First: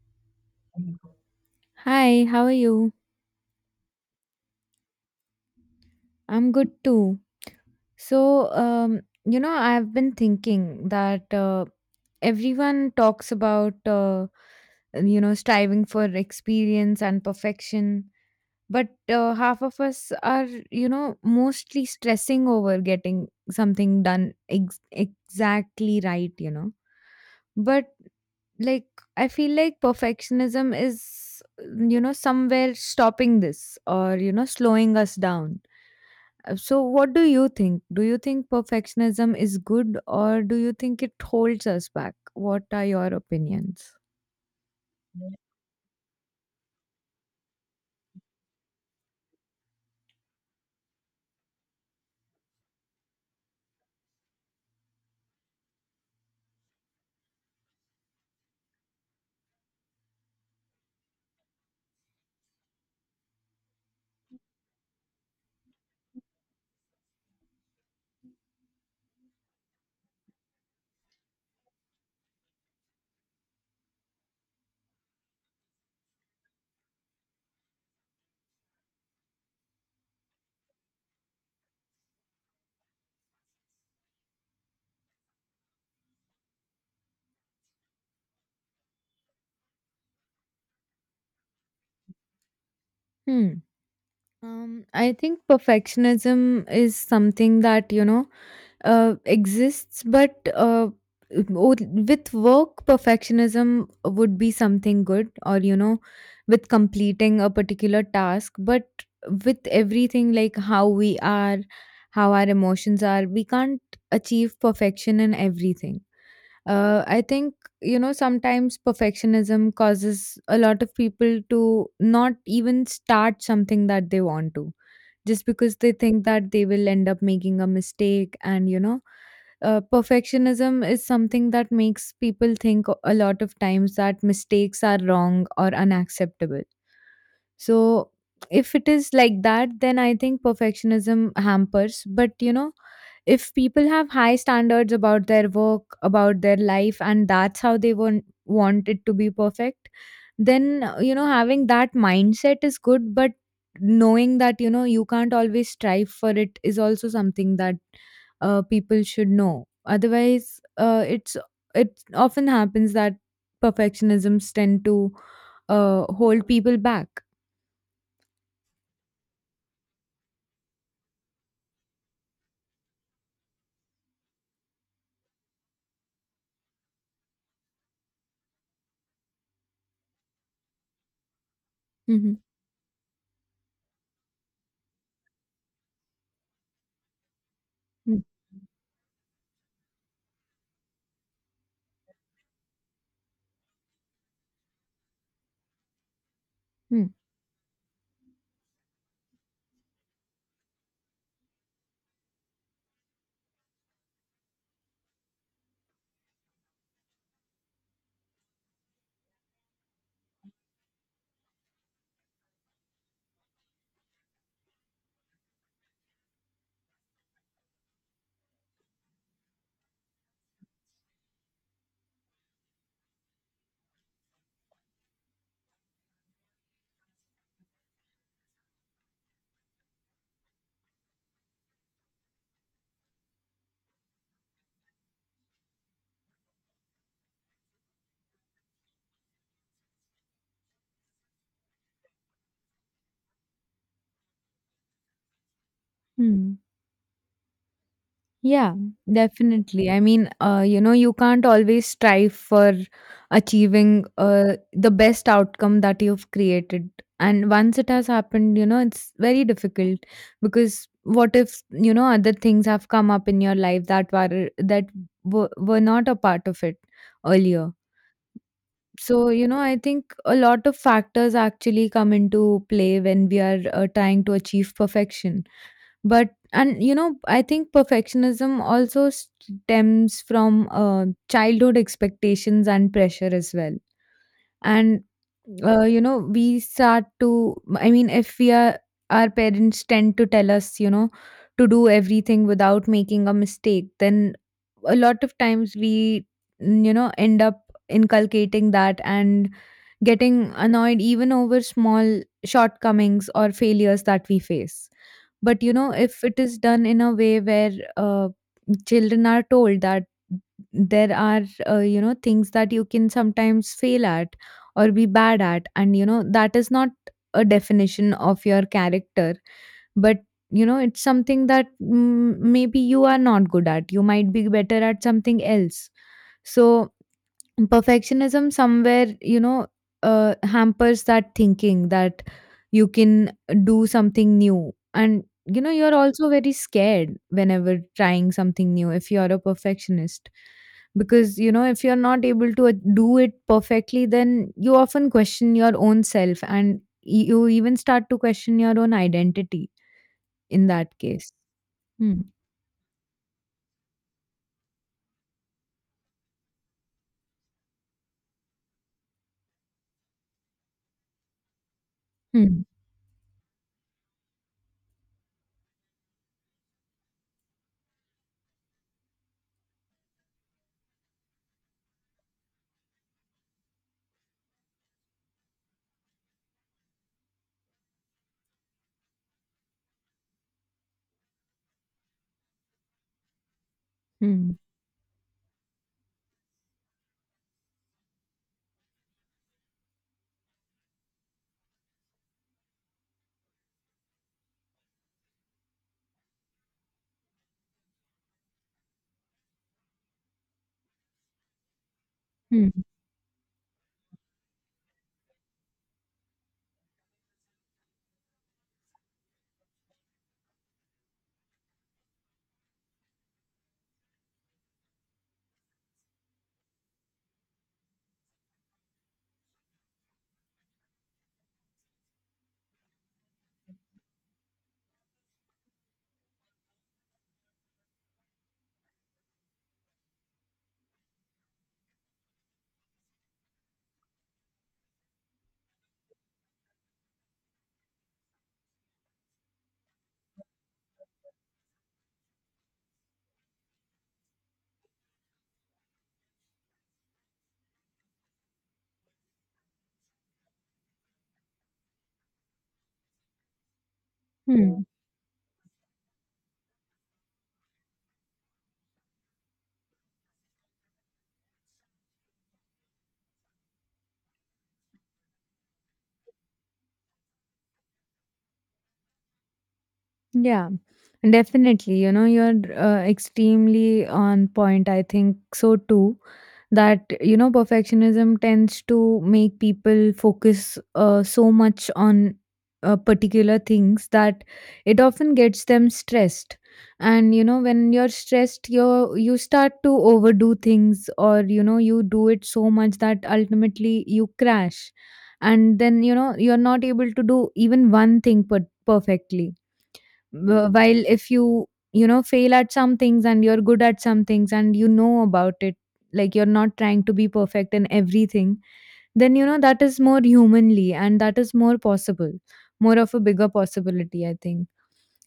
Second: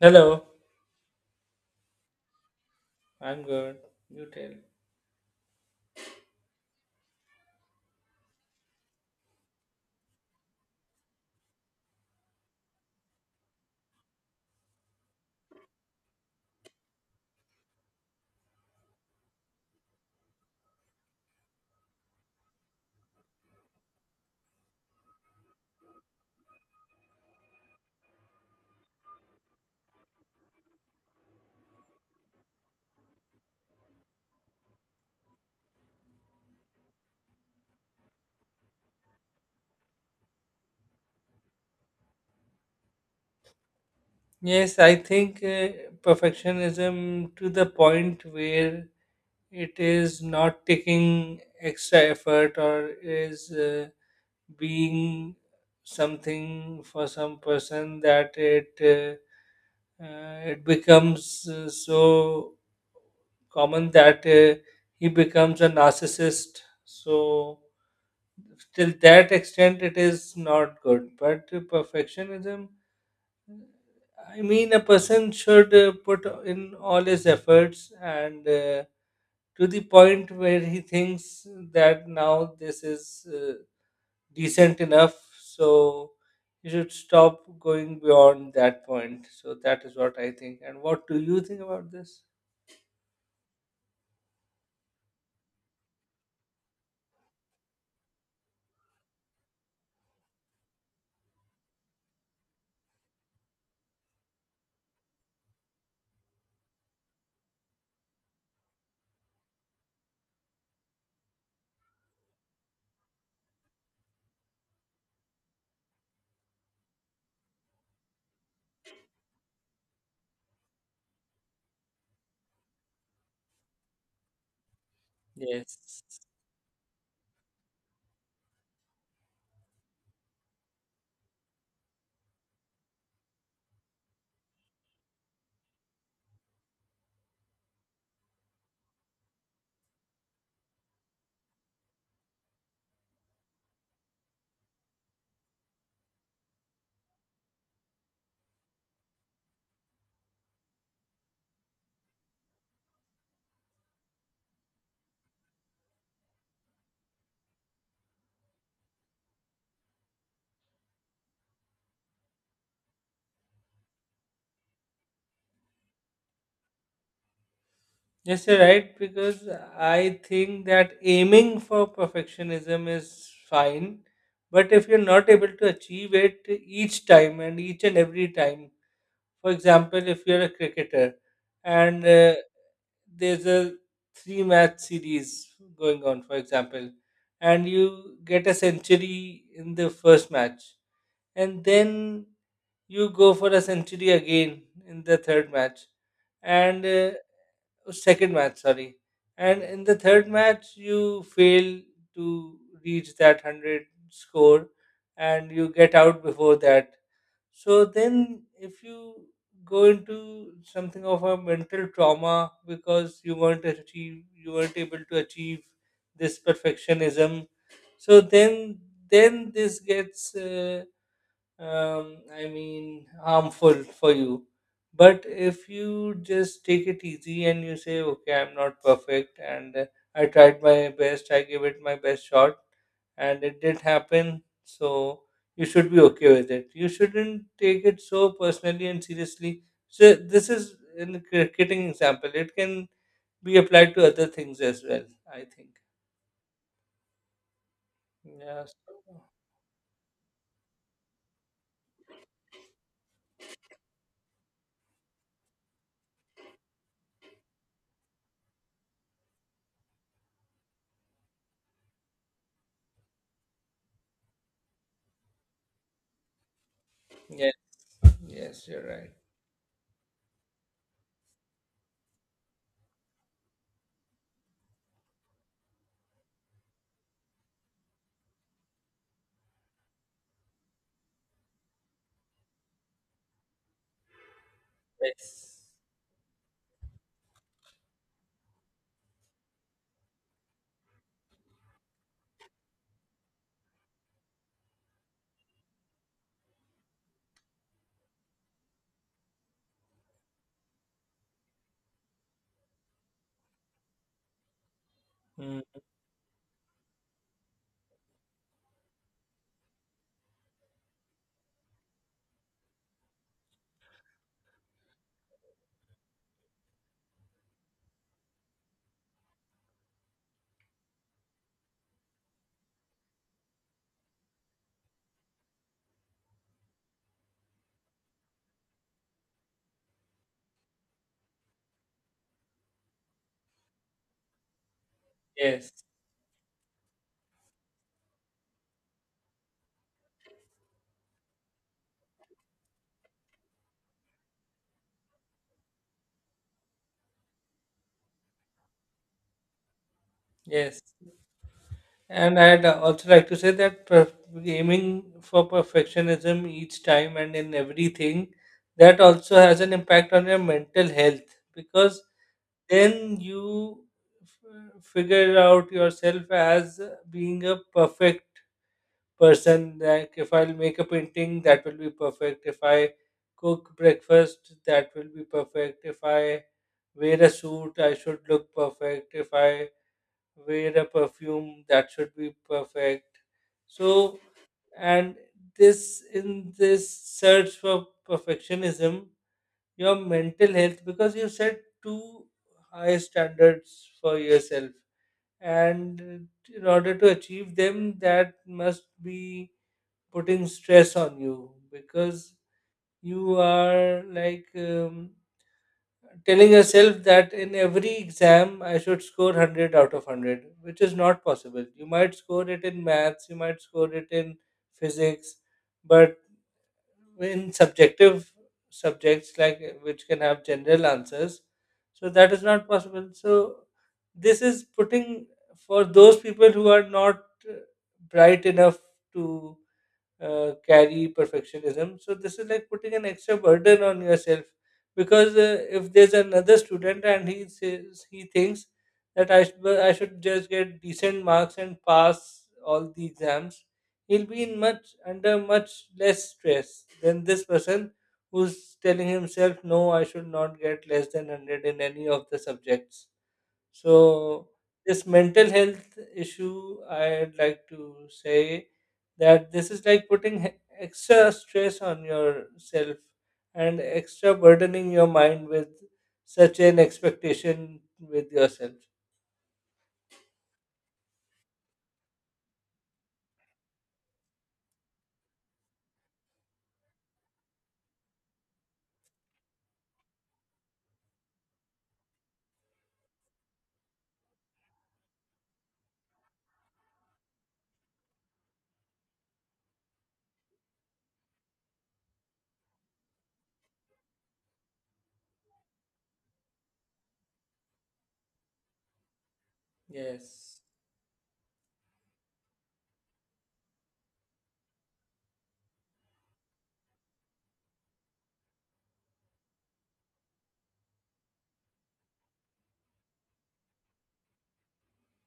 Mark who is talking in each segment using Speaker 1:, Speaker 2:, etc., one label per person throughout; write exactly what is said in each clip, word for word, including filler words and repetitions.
Speaker 1: Hello,
Speaker 2: Hi, how are you?
Speaker 1: I'm good. You tell.
Speaker 2: I'm good too. So, um, you know, I've been thinking that uh, everyone talks about, uh, you know, striving for experience and perfection, but uh, half of us are, you know, mostly stressing over getting something done ex- exactly right, you know. But like, I feel like perfectionism is, you know, somewhere stopping this or, you know, slowing us down. Uh, So, what do you think? Do you think perfectionism is good or do you think it holds us back? What are your opinions?
Speaker 1: Yes, I think uh, perfectionism to the point where it is not taking extra effort or is uh, being something for some person that it uh, uh, it becomes uh, so common that uh, he becomes a narcissist. So till that extent, it is not good. But perfectionism, I mean, a person should uh, put in all his efforts and uh, to the point where he thinks that now this is uh, decent enough. So he should stop going beyond that point. So that is what I think. And what do you think about this?
Speaker 2: Hmm. Um, I think perfectionism is something that, you know, uh, exists, but uh, o- with work, perfectionism would be something good, or you know, with completing a particular task. But with everything, like how we are, how our emotions are, we can't achieve perfection in everything. Uh, I think you know sometimes perfectionism causes a lot of people to not even start something that they want to, just
Speaker 1: Yes.
Speaker 2: because they think that they will end up making a mistake. And you know, uh, perfectionism is something that makes people think a lot of times that mistakes are wrong or unacceptable. So if it is like that, then I think perfectionism hampers. But you know, if people have high standards about their work, about their life, and that's how they want, want it to be perfect, then, uh, you know, having that mindset is good. But knowing that, you know, you can't always strive for it is also something that uh, people should know. Otherwise, uh, it's it often happens that perfectionisms tend to uh, hold people back.
Speaker 1: Yes, you're right, because I think that aiming for perfectionism is fine, but if you're not able to achieve it each time and each and every time. For example, if you're a cricketer, and
Speaker 2: Hmm.
Speaker 1: uh, there's a three match series going on, for example, and you
Speaker 2: Mm.
Speaker 1: get a century in the first match, and then you go for a century again in the third match, and
Speaker 2: Mm.
Speaker 1: uh, second match, sorry. And in the third match, you fail to reach that one hundred score and you get out before that. So then, if you go into something of a mental trauma because you weren't achieve, you weren't able to achieve this perfectionism. So then, then this gets uh, um, I mean, harmful for you. But if you just take it easy and you say, okay, I'm not perfect and uh, I tried my best, I gave it my best shot, and it did happen, so you should be okay with it. You shouldn't take it so personally and seriously. So, this is in cricketing example, it can be applied to other things as well, I think.
Speaker 2: Mm.
Speaker 1: Yeah,
Speaker 2: Yeah,
Speaker 1: so,
Speaker 2: definitely. I mean, uh, you know, you can't always strive for achieving uh, the best outcome that you've created. And once it has happened, you know, it's very difficult because what if, you know, other things have come up in your life that were that were, were not a part of it
Speaker 1: yeah,
Speaker 2: earlier.
Speaker 1: yes, you're right.
Speaker 2: So, you know, I think a lot of factors actually come into play when we are uh, trying to achieve perfection. But and you know I think perfectionism also stems from uh, childhood expectations and pressure as well. And
Speaker 1: Yes.
Speaker 2: uh, you know we start to, I mean, if we are, our parents tend to tell us, you know, to do everything without making a mistake, then a lot of times we, mm, you know, end up inculcating that, and getting annoyed even over small shortcomings or failures that we face. But
Speaker 1: Mm,
Speaker 2: you know, if it is done in a way where uh, children are told that there are uh, you know things that you can sometimes fail at or be bad at, and you know that is not a definition of your character, but you know it's something that, mm, maybe you are not good at. You might be better at something else. So perfectionism somewhere you know uh, hampers that thinking that you can do something new, and you know
Speaker 1: yes.
Speaker 2: you're also very scared whenever trying something new if you're a perfectionist, because you know if you're not able to uh, do it perfectly, then you often question your own self and y- you even start to question your own identity in
Speaker 1: Yes,
Speaker 2: that case. Hmm.
Speaker 1: and I'd also like to say that per- aiming for perfectionism each time and in everything, that also has an impact on your mental health, because
Speaker 2: Hmm.
Speaker 1: then you f- figure out yourself as being a perfect person. Like if I'll make a painting, that will be perfect. If I cook breakfast, that will be perfect. If I wear a suit, I should look perfect. If I wear a perfume, that should be perfect. So,
Speaker 2: Hmm.
Speaker 1: and this, in this search for perfectionism, your mental health, because you set too high standards for yourself, and in order to achieve them, that must be putting stress on you, because
Speaker 2: Hmm.
Speaker 1: you are like. Um, telling yourself that in every exam I should score one hundred out of one hundred, which is not possible. You might score it in maths, you might score it in physics, but in subjective subjects, like uh, which can have general answers, so that is not possible. So this is putting, for those people who are not uh, bright enough to uh, carry perfectionism. So this is like putting an extra burden on yourself, because uh, if there's another student and he says he thinks that I should, well, I should just get decent marks and pass all the exams, he'll be in much, under much less stress than this person who's telling himself no, I should not get less than hundred in any of the subjects. So
Speaker 2: Hmm.
Speaker 1: this mental health issue, I'd like to say that this is like putting he- extra stress on yourself and extra burdening your mind with such an expectation with yourself.
Speaker 2: Yeah, definitely. You know, you're uh, extremely on point. I think so too. That, you know, perfectionism tends to make people focus uh, so much on uh, particular things that it often gets them stressed. And, you know, when you're stressed, you you start to overdo things or, you know, you do it so much that ultimately you crash. And then, you know, you're not able to do even one thing per- perfectly.
Speaker 1: Yes.
Speaker 2: Wh- while if you, you know, fail at some things and you're good at some things and you know about it, like you're not trying to be perfect in everything, then you know that is more humanly and that is more possible, more of a bigger possibility, i think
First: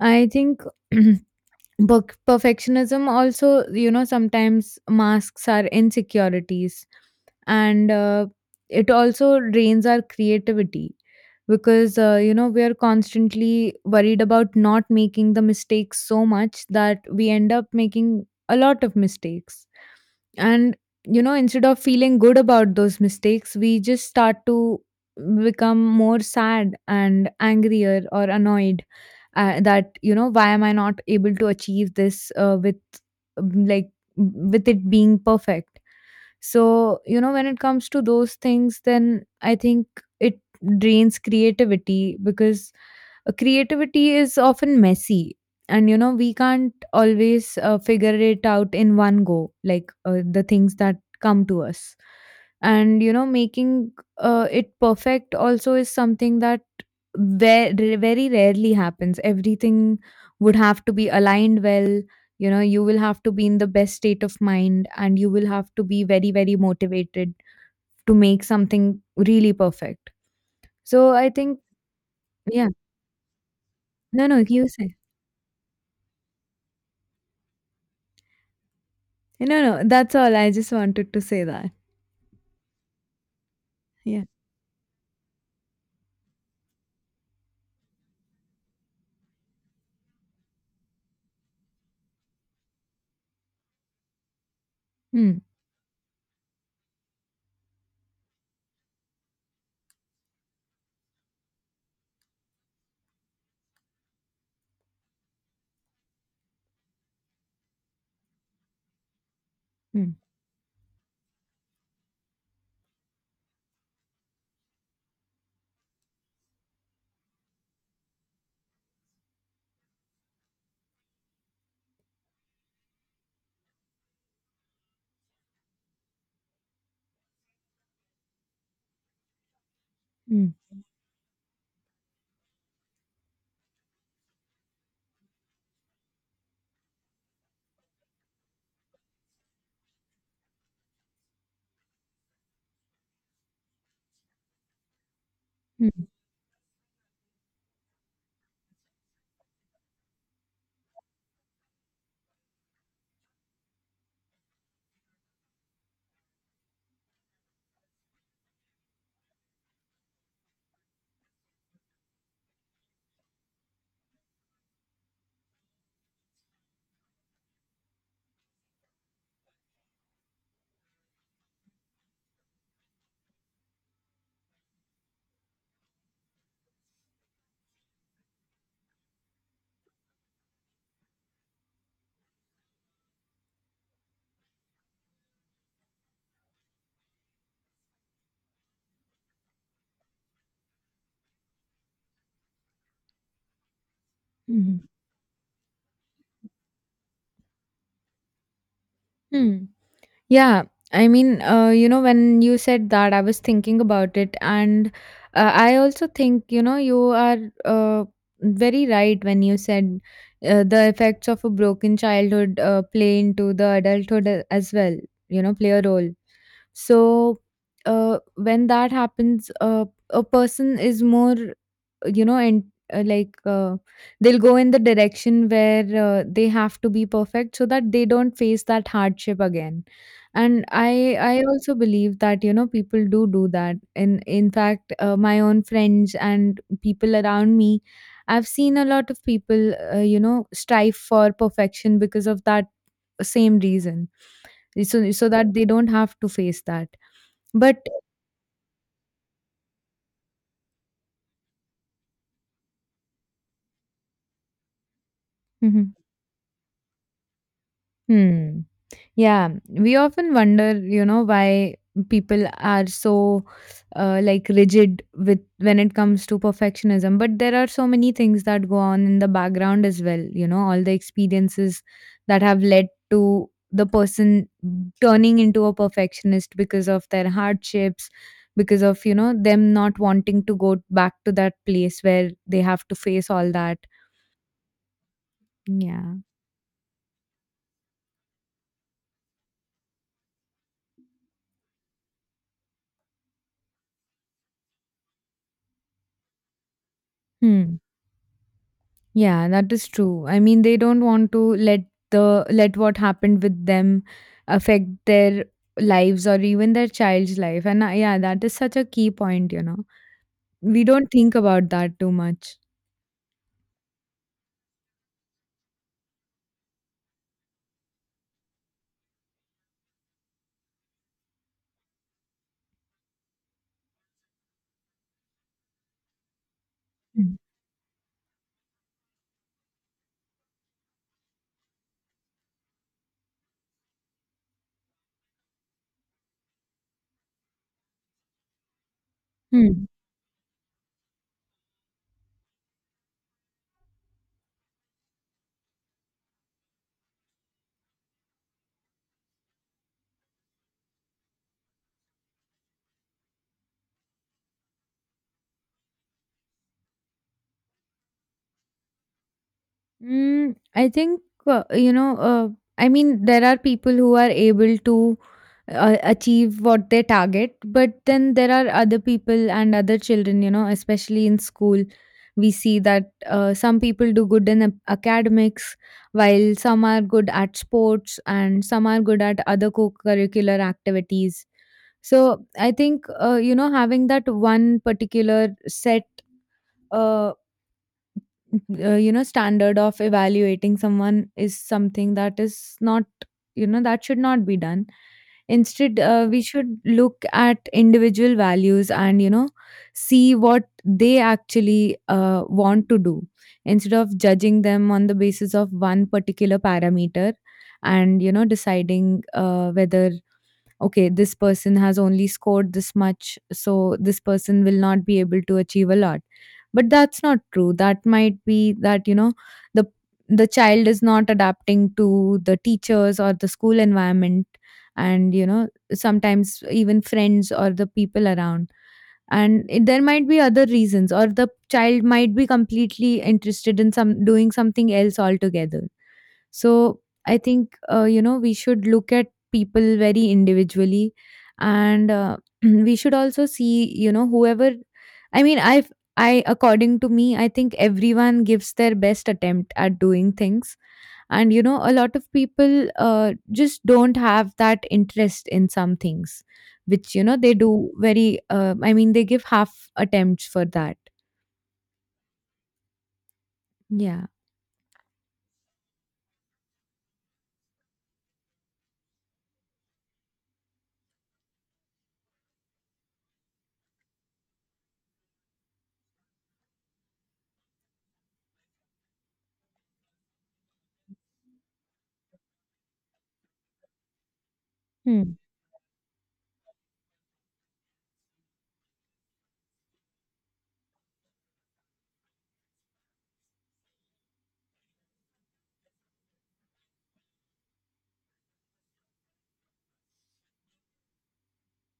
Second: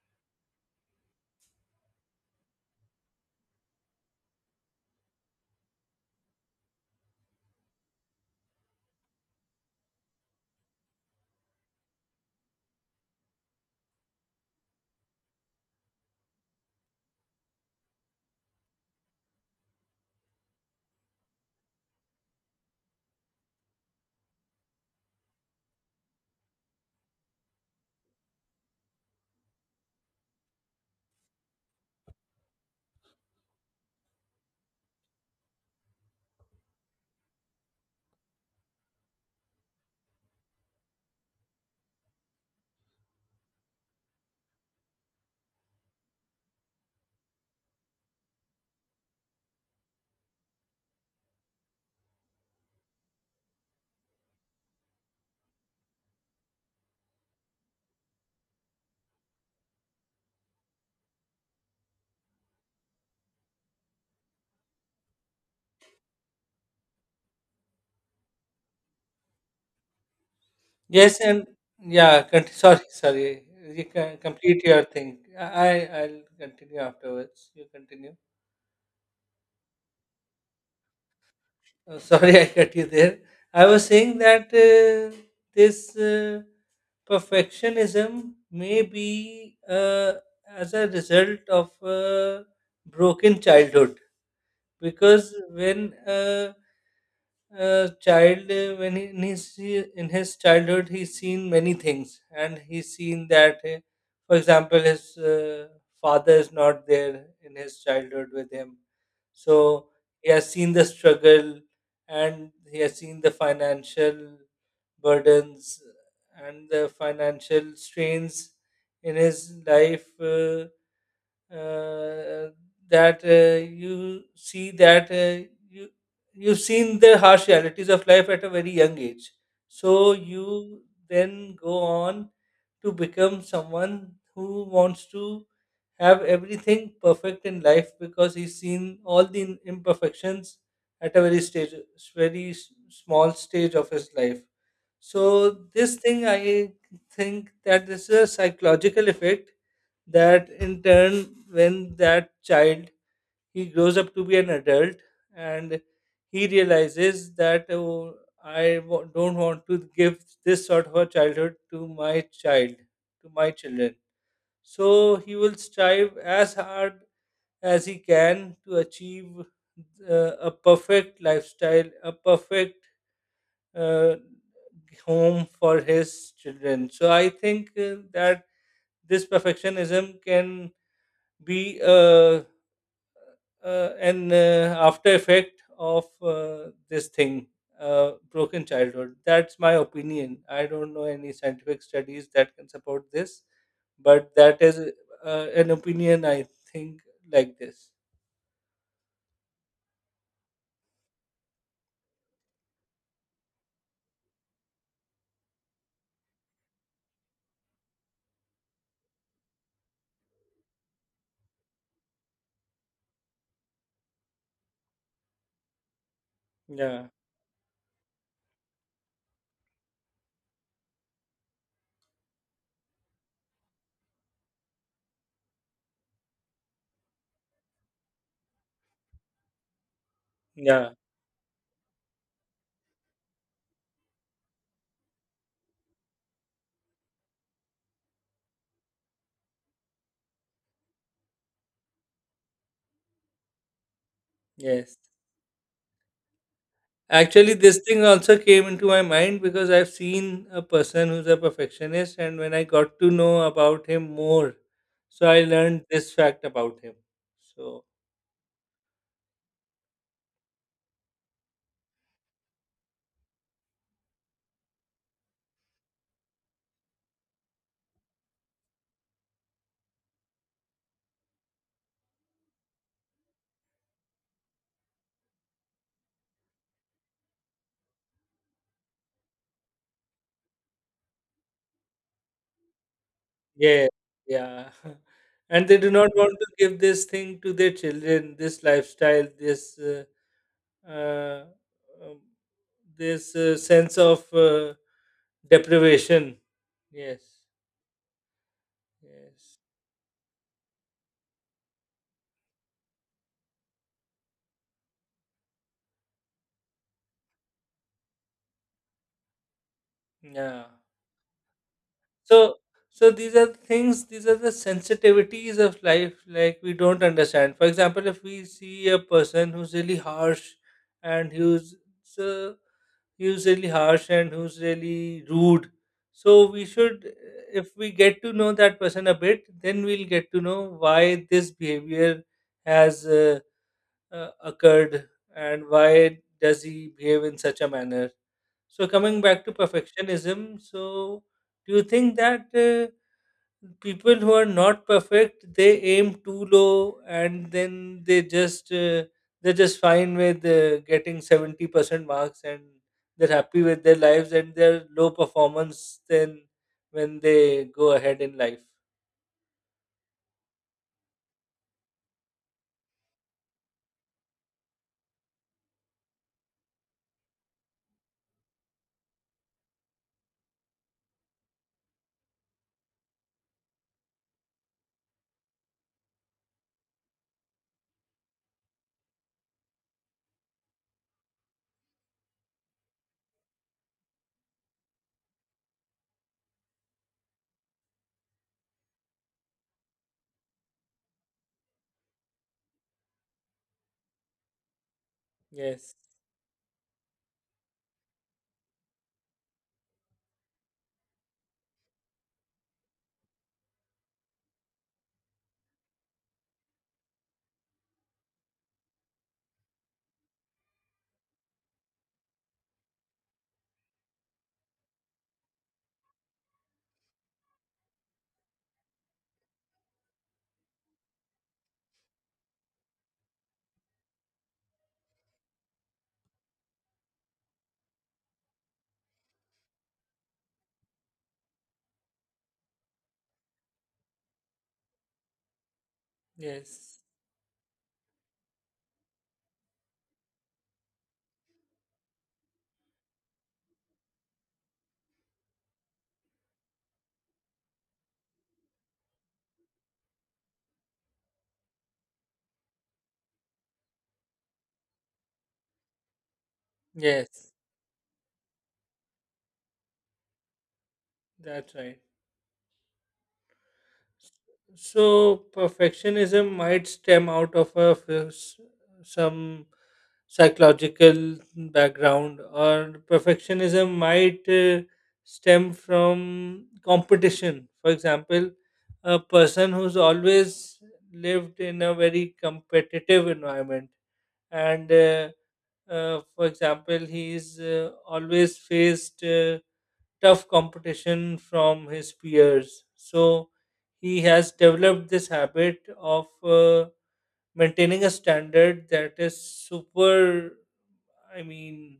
Speaker 2: i think Book perfectionism also, you know, sometimes masks our insecurities, and uh, it also drains our creativity, because, uh, you know, we are constantly worried about not making the mistakes so much that we end up making a lot of mistakes. And, you know, instead of feeling good about those mistakes, we just start to become more sad and angrier or annoyed, uh, that you know why am I not able to achieve this, uh, with um, like with it being perfect. So you know when it comes to those things, then I think it drains creativity because uh, creativity is often messy, and you know we can't always uh, figure it out in one go, like uh, the things that come to us. And you know making uh, it perfect also is something that Ve very rarely happens. Everything would have to be aligned well, you know, you will have to be in the best state of mind, and you will have to be very, very motivated to make something really perfect. So
Speaker 1: Yes,
Speaker 2: I
Speaker 1: and
Speaker 2: think
Speaker 1: yeah, con-
Speaker 2: yeah.
Speaker 1: sorry, sorry. You can
Speaker 2: No, no,
Speaker 1: complete
Speaker 2: you
Speaker 1: your
Speaker 2: say.
Speaker 1: thing. I I'll continue afterwards. You continue.
Speaker 2: No, no, that's all. I just wanted to say that.
Speaker 1: Oh, sorry, I cut you there. I was saying
Speaker 2: Yeah.
Speaker 1: that uh, this uh, perfectionism may be uh, as a result of a broken childhood, because
Speaker 2: Mm,
Speaker 1: when uh, uh, child uh, when he, in his in his childhood, he's seen many things, and he's seen that uh, for example, his uh, father is not there in his childhood with him, so
Speaker 2: mm,
Speaker 1: he has seen the struggle, and he has seen the financial burdens and the financial strains in his life, uh, uh, that uh, you see that uh, you you've seen the harsh realities of life at a very young age, so
Speaker 2: mm,
Speaker 1: you then go on to become someone who wants to have everything perfect in life, because he's seen all the imperfections at a very stage, very s- small stage of his life. So this
Speaker 2: mm,
Speaker 1: thing, I think that this is a psychological effect, that in turn, when that child, he grows up to be an adult, and he realizes that oh, I w- don't want to give this sort of a childhood to my child, to my children. So he will strive as hard as he can to achieve uh, a perfect lifestyle, a perfect uh, home for his children. So I think uh, that this perfectionism can be uh, uh, an uh, after effect of uh, this thing, uh, broken childhood. That's my opinion. I don't know any scientific studies that can support this, but that is
Speaker 2: mhm,
Speaker 1: uh, an opinion I think like this.
Speaker 2: mm. Yeah, I mean, uh, you know, when you said that, I was thinking about it, and uh, I also think, you know, you are uh, very right when you said uh, the effects of a broken childhood uh, play into the adulthood a- as well, you know, play a role.
Speaker 1: Yeah,
Speaker 2: So, uh, when that happens, uh, a person is more, you know, and uh, like uh, they'll go in the direction where uh, they have to be perfect so that they don't face that hardship again. And
Speaker 1: yeah,
Speaker 2: i i also believe that you know people do do that. And in fact uh, my own friends and people around me, I've seen a lot of people uh, you know strive for perfection because of that same reason.
Speaker 1: yes.
Speaker 2: So, so that they don't have to face that,
Speaker 1: Actually, this
Speaker 2: but
Speaker 1: thing also came into my mind because I've seen a person who's a perfectionist, and when I got to know about him more, so I learned
Speaker 2: Mhm.
Speaker 1: this fact about him. So,
Speaker 2: Hmm. Yeah, we often wonder, you know, why people are so uh, like rigid with when it comes to perfectionism. But there are so many things that go on in the background as well, you know, all the experiences that have led to the person turning into a perfectionist because of their hardships, because of, you know, them not wanting to go back to that place where they have to face all that.
Speaker 1: yeah, yeah. And they do not
Speaker 2: Yeah.
Speaker 1: want to give this thing to their children, this lifestyle, this uh, uh, um, this uh, sense of uh, deprivation. Yes,
Speaker 2: Hmm. Yeah,
Speaker 1: yes,
Speaker 2: that is true. I mean, they don't want to let the let what happened with them affect their lives or even their child's life. And uh, yeah, that is such a key point, you know.
Speaker 1: yeah.
Speaker 2: We don't think about that too
Speaker 1: So,
Speaker 2: much.
Speaker 1: so these are the things, these are the sensitivities of life. Like, we don't understand, for example, if we see a person who's really harsh and who's so, who's really harsh and who's really rude, so we should, if we get to know that person a bit, then we'll get to know why this behavior has uh, uh, occurred, and why does he behave in such a manner. So coming back to
Speaker 2: Hmm.
Speaker 1: perfectionism, so do you think that uh, people who are not perfect, they aim too low, and then they just uh, they're just fine with uh, getting seventy percent marks and they're happy with their lives and their low performance, then when they go ahead in life.
Speaker 2: Mm, I think, uh, you know, uh, I mean, there are people who are able to uh, achieve what they target, but then there are other people and other children, you know, especially in school. We see that uh, some people do good in a- academics, while some are good at sports and some are good at other co curricular activities. So I think, uh, you know, having that one particular set. Uh, uh, you know, standard of evaluating someone is something that is not, you know, that should not be done.
Speaker 1: Yes,
Speaker 2: Instead uh, we should look at individual values, and you know see what they actually uh, want to do, instead of judging them on the basis of one particular parameter, and you know deciding uh, whether okay this person has only scored this much so this person will not be able to achieve a lot. But that's not true. That might be that you know the the child is not adapting to the teachers or the school environment, and you know sometimes even friends or the people around, and it, there might be other reasons, or the child might be completely interested in some doing something else altogether.
Speaker 1: yes,
Speaker 2: So I think, uh, you know, we should look at people very individually, and uh, we should also see, you know, whoever, I mean, I, I, according to me, I think everyone gives their best attempt at doing things. And, you know, a lot of people uh, just don't have that interest in some things, which, you know,
Speaker 1: yes,
Speaker 2: they do very, uh, I mean, they give half attempts for that.
Speaker 1: that's right.
Speaker 2: Yeah.
Speaker 1: So perfectionism might stem out of a f- s- some psychological background, or perfectionism might uh, stem from competition. For example, a person who's always lived in a very competitive environment, and uh,
Speaker 2: Hmm.
Speaker 1: uh, for example, he's uh, always faced. Uh, tough competition from his peers. So he has developed this habit of uh, maintaining a standard that is super, I mean,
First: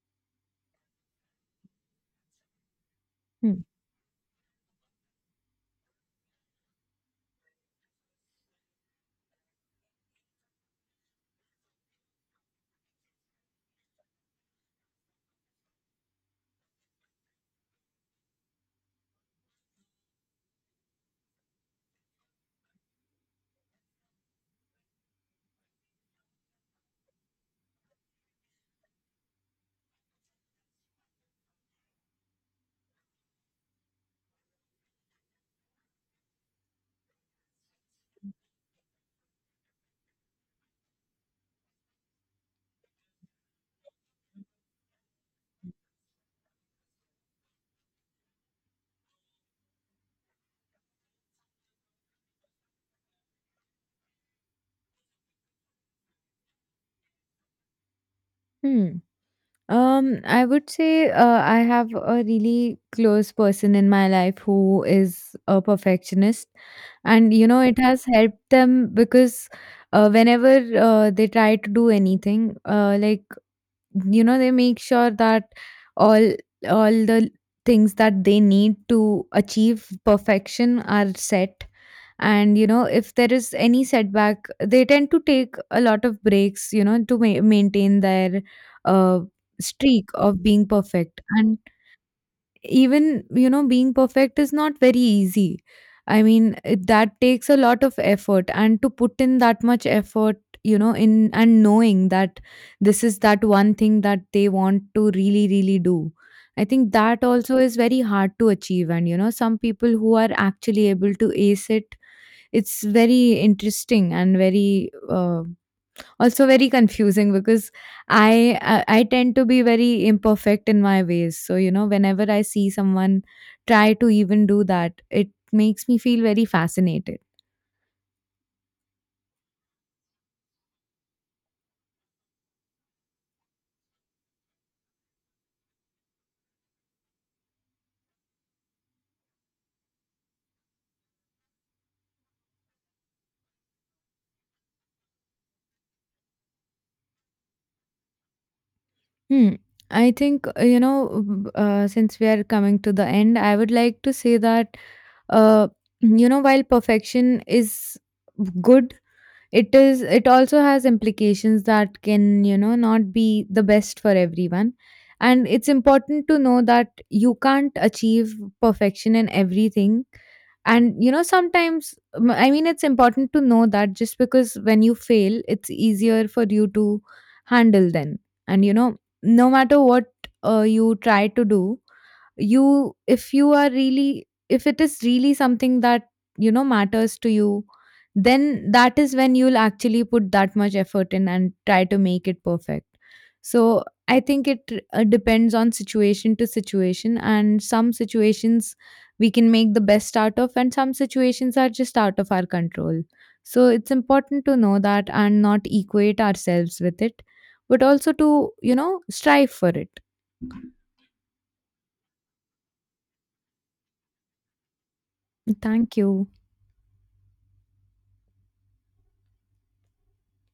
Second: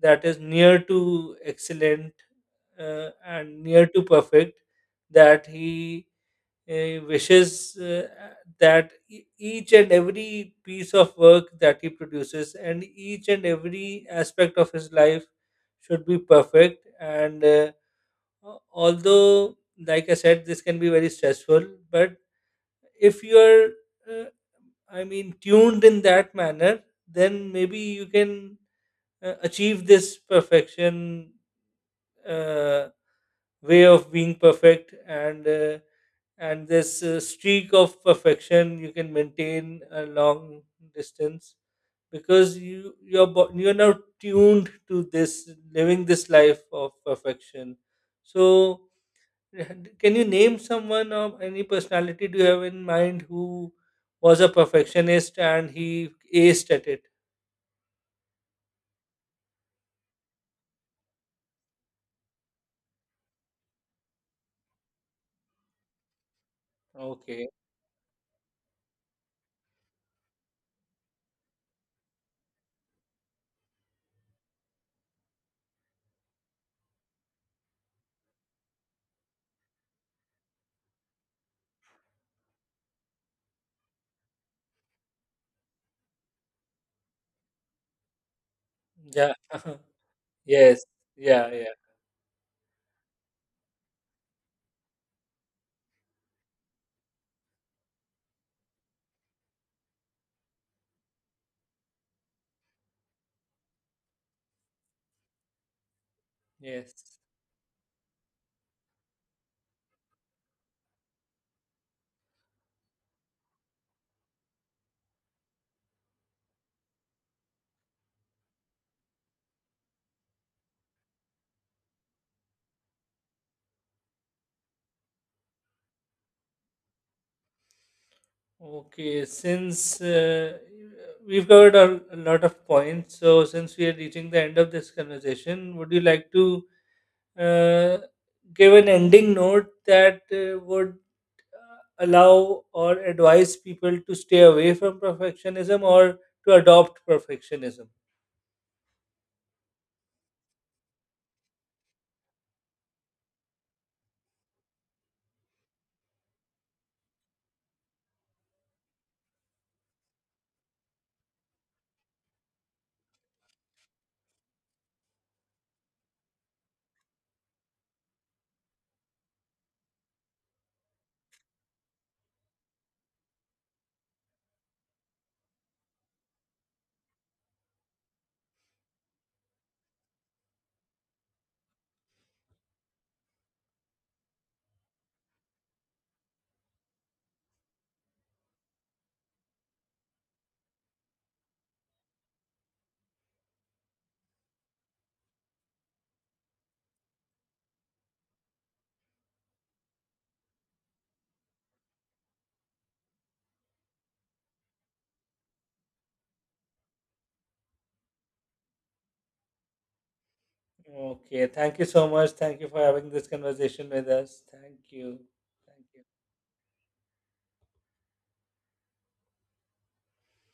Speaker 1: that is near to excellent uh, and
Speaker 2: Hmm.
Speaker 1: near to perfect, that he uh, wishes uh, that e- each and every piece of work that he produces and each and every aspect of his life should be perfect, and uh, uh, although like I said, this can be very stressful, but if you're uh, I mean, tuned in that manner, then maybe you can uh, achieve this perfection, uh, way of being perfect, and uh, and this uh, streak of perfection you can maintain a long distance, because you your bo- you're now tuned to this, living this life of perfection. So, can you name someone, or any personality do you have in mind who was a perfectionist and he aced at it?
Speaker 2: Hmm. Um, I would say uh, I have a really close person in my life who is a perfectionist, and you
Speaker 1: Okay.
Speaker 2: know it has helped them because uh, whenever uh, they try to do anything, uh, like you know they make sure that all all the things that they need to achieve perfection are set. And you know if there is any setback they tend to take a lot of breaks, you know, to ma- maintain their uh,
Speaker 1: Yeah.
Speaker 2: streak of being
Speaker 1: Yes.
Speaker 2: perfect.
Speaker 1: Yeah.
Speaker 2: And
Speaker 1: Yeah.
Speaker 2: even you know being perfect is not very easy. I mean it, that takes a lot of effort, and to put in that much effort, you know, in and knowing that this is that one thing that they want to really really do, I think
Speaker 1: Yes.
Speaker 2: that also is very hard to achieve. And you know some people who are actually able to ace it, it's very interesting and very uh, also very confusing, because I, I i tend to be very imperfect in my ways, so you know whenever I see someone try to even do that it makes me feel very fascinated.
Speaker 1: Okay. Since uh, we've covered a, a lot of points, so since we are reaching the end of this conversation, would you like to uh, give an ending note that uh, would allow or advise people to stay away from perfectionism, or to adopt perfectionism.
Speaker 2: Hmm. I think uh, you know w- uh, since we are coming to the end I would like to say that uh, you know while perfection is good, it is, it also has implications that can you know not be the best for everyone. And it's important to know that you can't achieve perfection in everything. And you know sometimes m- I mean it's important to know that, just because when you fail it's easier for you to handle then. And you know no matter what uh, you try to do, you, if you are really, if it is really something that you know matters to you, then that is when you'll actually put that much effort in and try to make it perfect. So I think it uh, depends on situation to situation. And some situations we can make the best out of, and some situations are just out of our control. So it's important to know that and not equate ourselves with it, but also to you know strive for it.
Speaker 1: Okay, thank you so much. Thank you for having this conversation with us. Thank you. Thank
Speaker 2: Thank
Speaker 1: you.
Speaker 2: you.